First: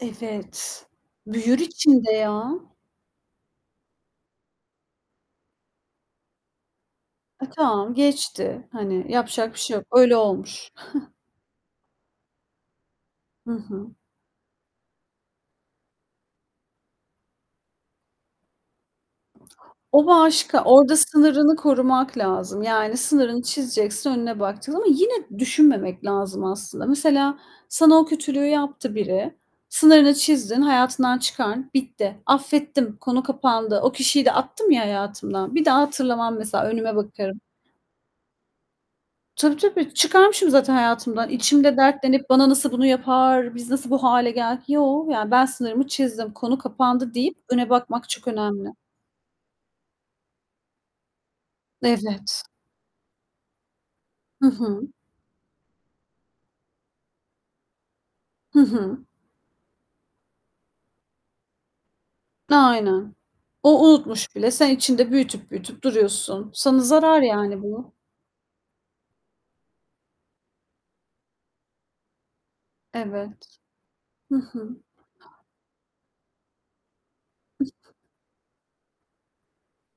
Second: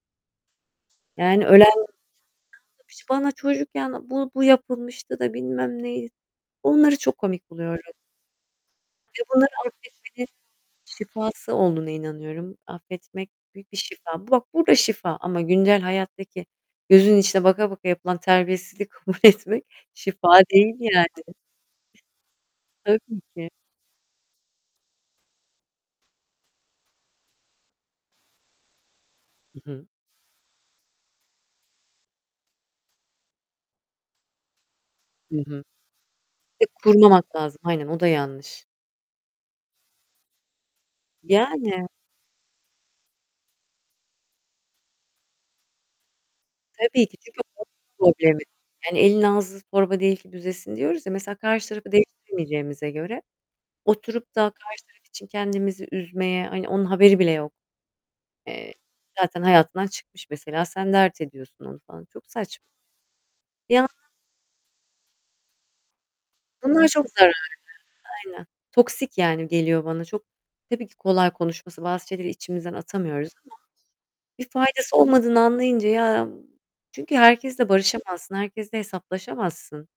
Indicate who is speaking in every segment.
Speaker 1: Evet.
Speaker 2: Yani
Speaker 1: Büyür
Speaker 2: ölen
Speaker 1: içinde ya.
Speaker 2: [unintelligible] bana çocukken bu bu yapılmıştı da bilmem ney... Onları çok komik
Speaker 1: E,
Speaker 2: buluyorum.
Speaker 1: tamam geçti. Hani,
Speaker 2: Ve bunları
Speaker 1: yapacak bir şey yok. Öyle
Speaker 2: affetmenin
Speaker 1: olmuş.
Speaker 2: şifası olduğuna inanıyorum. Affetmek
Speaker 1: Hı
Speaker 2: büyük bir
Speaker 1: hı.
Speaker 2: şifa. Bak, burada şifa. Ama güncel hayattaki gözünün içine baka baka yapılan terbiyesizliği kabul etmek
Speaker 1: O
Speaker 2: şifa
Speaker 1: başka.
Speaker 2: değil
Speaker 1: Orada
Speaker 2: yani.
Speaker 1: sınırını korumak lazım. Yani
Speaker 2: Tabii
Speaker 1: sınırını
Speaker 2: ki.
Speaker 1: çizeceksin, önüne bakacaksın ama yine düşünmemek lazım aslında. Mesela sana o kötülüğü yaptı biri.
Speaker 2: Hı hı.
Speaker 1: Sınırını çizdin, hayatından çıkar, bitti. Affettim, konu kapandı. O kişiyi de attım ya
Speaker 2: I
Speaker 1: hayatımdan,
Speaker 2: hı.
Speaker 1: bir daha hatırlamam mesela
Speaker 2: E,
Speaker 1: önüme
Speaker 2: kurmamak
Speaker 1: bakarım.
Speaker 2: lazım. Aynen, o da yanlış.
Speaker 1: Tabii, tabii, çıkarmışım zaten hayatımdan. İçimde
Speaker 2: Yani.
Speaker 1: dertlenip, "Bana nasıl bunu yapar, biz nasıl bu hâle geldik?" "Yo, yani ben sınırımı çizdim, konu
Speaker 2: Tabii
Speaker 1: kapandı."
Speaker 2: ki.
Speaker 1: deyip
Speaker 2: Çünkü o
Speaker 1: öne bakmak
Speaker 2: onun
Speaker 1: çok
Speaker 2: problemi.
Speaker 1: önemli.
Speaker 2: Yani, "Elin ağzı torba değil ki büzesin." diyoruz ya. Mesela karşı tarafı
Speaker 1: Evet.
Speaker 2: değiştirmeyeceğimize göre, oturup da
Speaker 1: Hı
Speaker 2: karşı
Speaker 1: hı.
Speaker 2: taraf için kendimizi üzmeye, hani, onun haberi bile yok.
Speaker 1: Hı
Speaker 2: Eee,
Speaker 1: hı.
Speaker 2: zaten hayatından çıkmış mesela. Sen dert ediyorsun onu falan. Çok saç
Speaker 1: Aynen. O
Speaker 2: Ya
Speaker 1: unutmuş bile sen içinde büyütüp büyütüp duruyorsun. Sana
Speaker 2: Bunlar çok
Speaker 1: zarar
Speaker 2: zararlı.
Speaker 1: yani bu.
Speaker 2: Aynen. Toksik yani geliyor bana çok tabii ki kolay konuşması, bazı şeyleri içimizden atamıyoruz ama
Speaker 1: Evet. Hı
Speaker 2: bir
Speaker 1: hı.
Speaker 2: faydası olmadığını anlayınca... Ya, çünkü herkesle barışamazsın, herkesle hesaplaşamazsın.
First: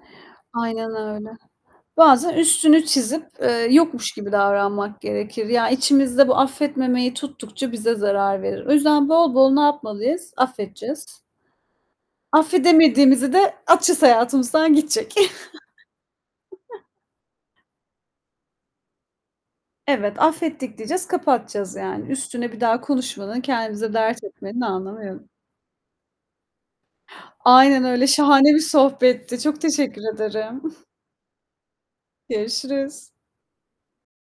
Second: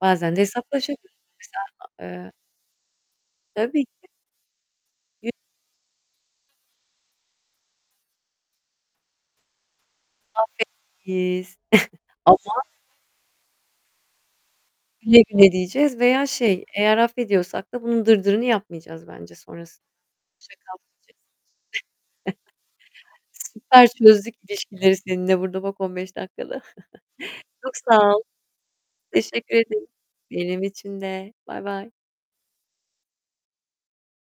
Speaker 2: Bazen de
Speaker 1: Aynen
Speaker 2: hesaplaşabilirsin.
Speaker 1: öyle.
Speaker 2: Mesela a eee
Speaker 1: Bazen üstünü çizip, eee,
Speaker 2: Tabii ki.
Speaker 1: yokmuş gibi davranmak
Speaker 2: Yü
Speaker 1: gerekir. Ya, içimizde bu affetmemeyi tuttukça bize zarar verir. O yüzden bol bol ne yapmalıyız? Affedeceğiz.
Speaker 2: Affetmeliyiz. Ama
Speaker 1: Affedemediğimizi de atacağız hayatımızdan gidecek.
Speaker 2: Güle güle diyeceğiz veya şey eğer affediyorsak da bunun dırdırını yapmayacağız bence sonrasında.
Speaker 1: Evet,
Speaker 2: [unintelligible]
Speaker 1: affettik diyeceğiz, kapatacağız yani. Üstüne bir daha
Speaker 2: kalmayacağız.
Speaker 1: konuşmanın,
Speaker 2: Süper,
Speaker 1: kendimize dert
Speaker 2: çözdük
Speaker 1: etmenin
Speaker 2: ilişkileri
Speaker 1: anlamı yok.
Speaker 2: seninle burada bak 15 dakikada. Çok
Speaker 1: Aynen öyle,
Speaker 2: sağ ol.
Speaker 1: şahane bir sohbetti.
Speaker 2: Teşekkür
Speaker 1: Çok
Speaker 2: ederim.
Speaker 1: teşekkür
Speaker 2: Benim
Speaker 1: ederim.
Speaker 2: için de. Bay bay.
Speaker 1: Görüşürüz.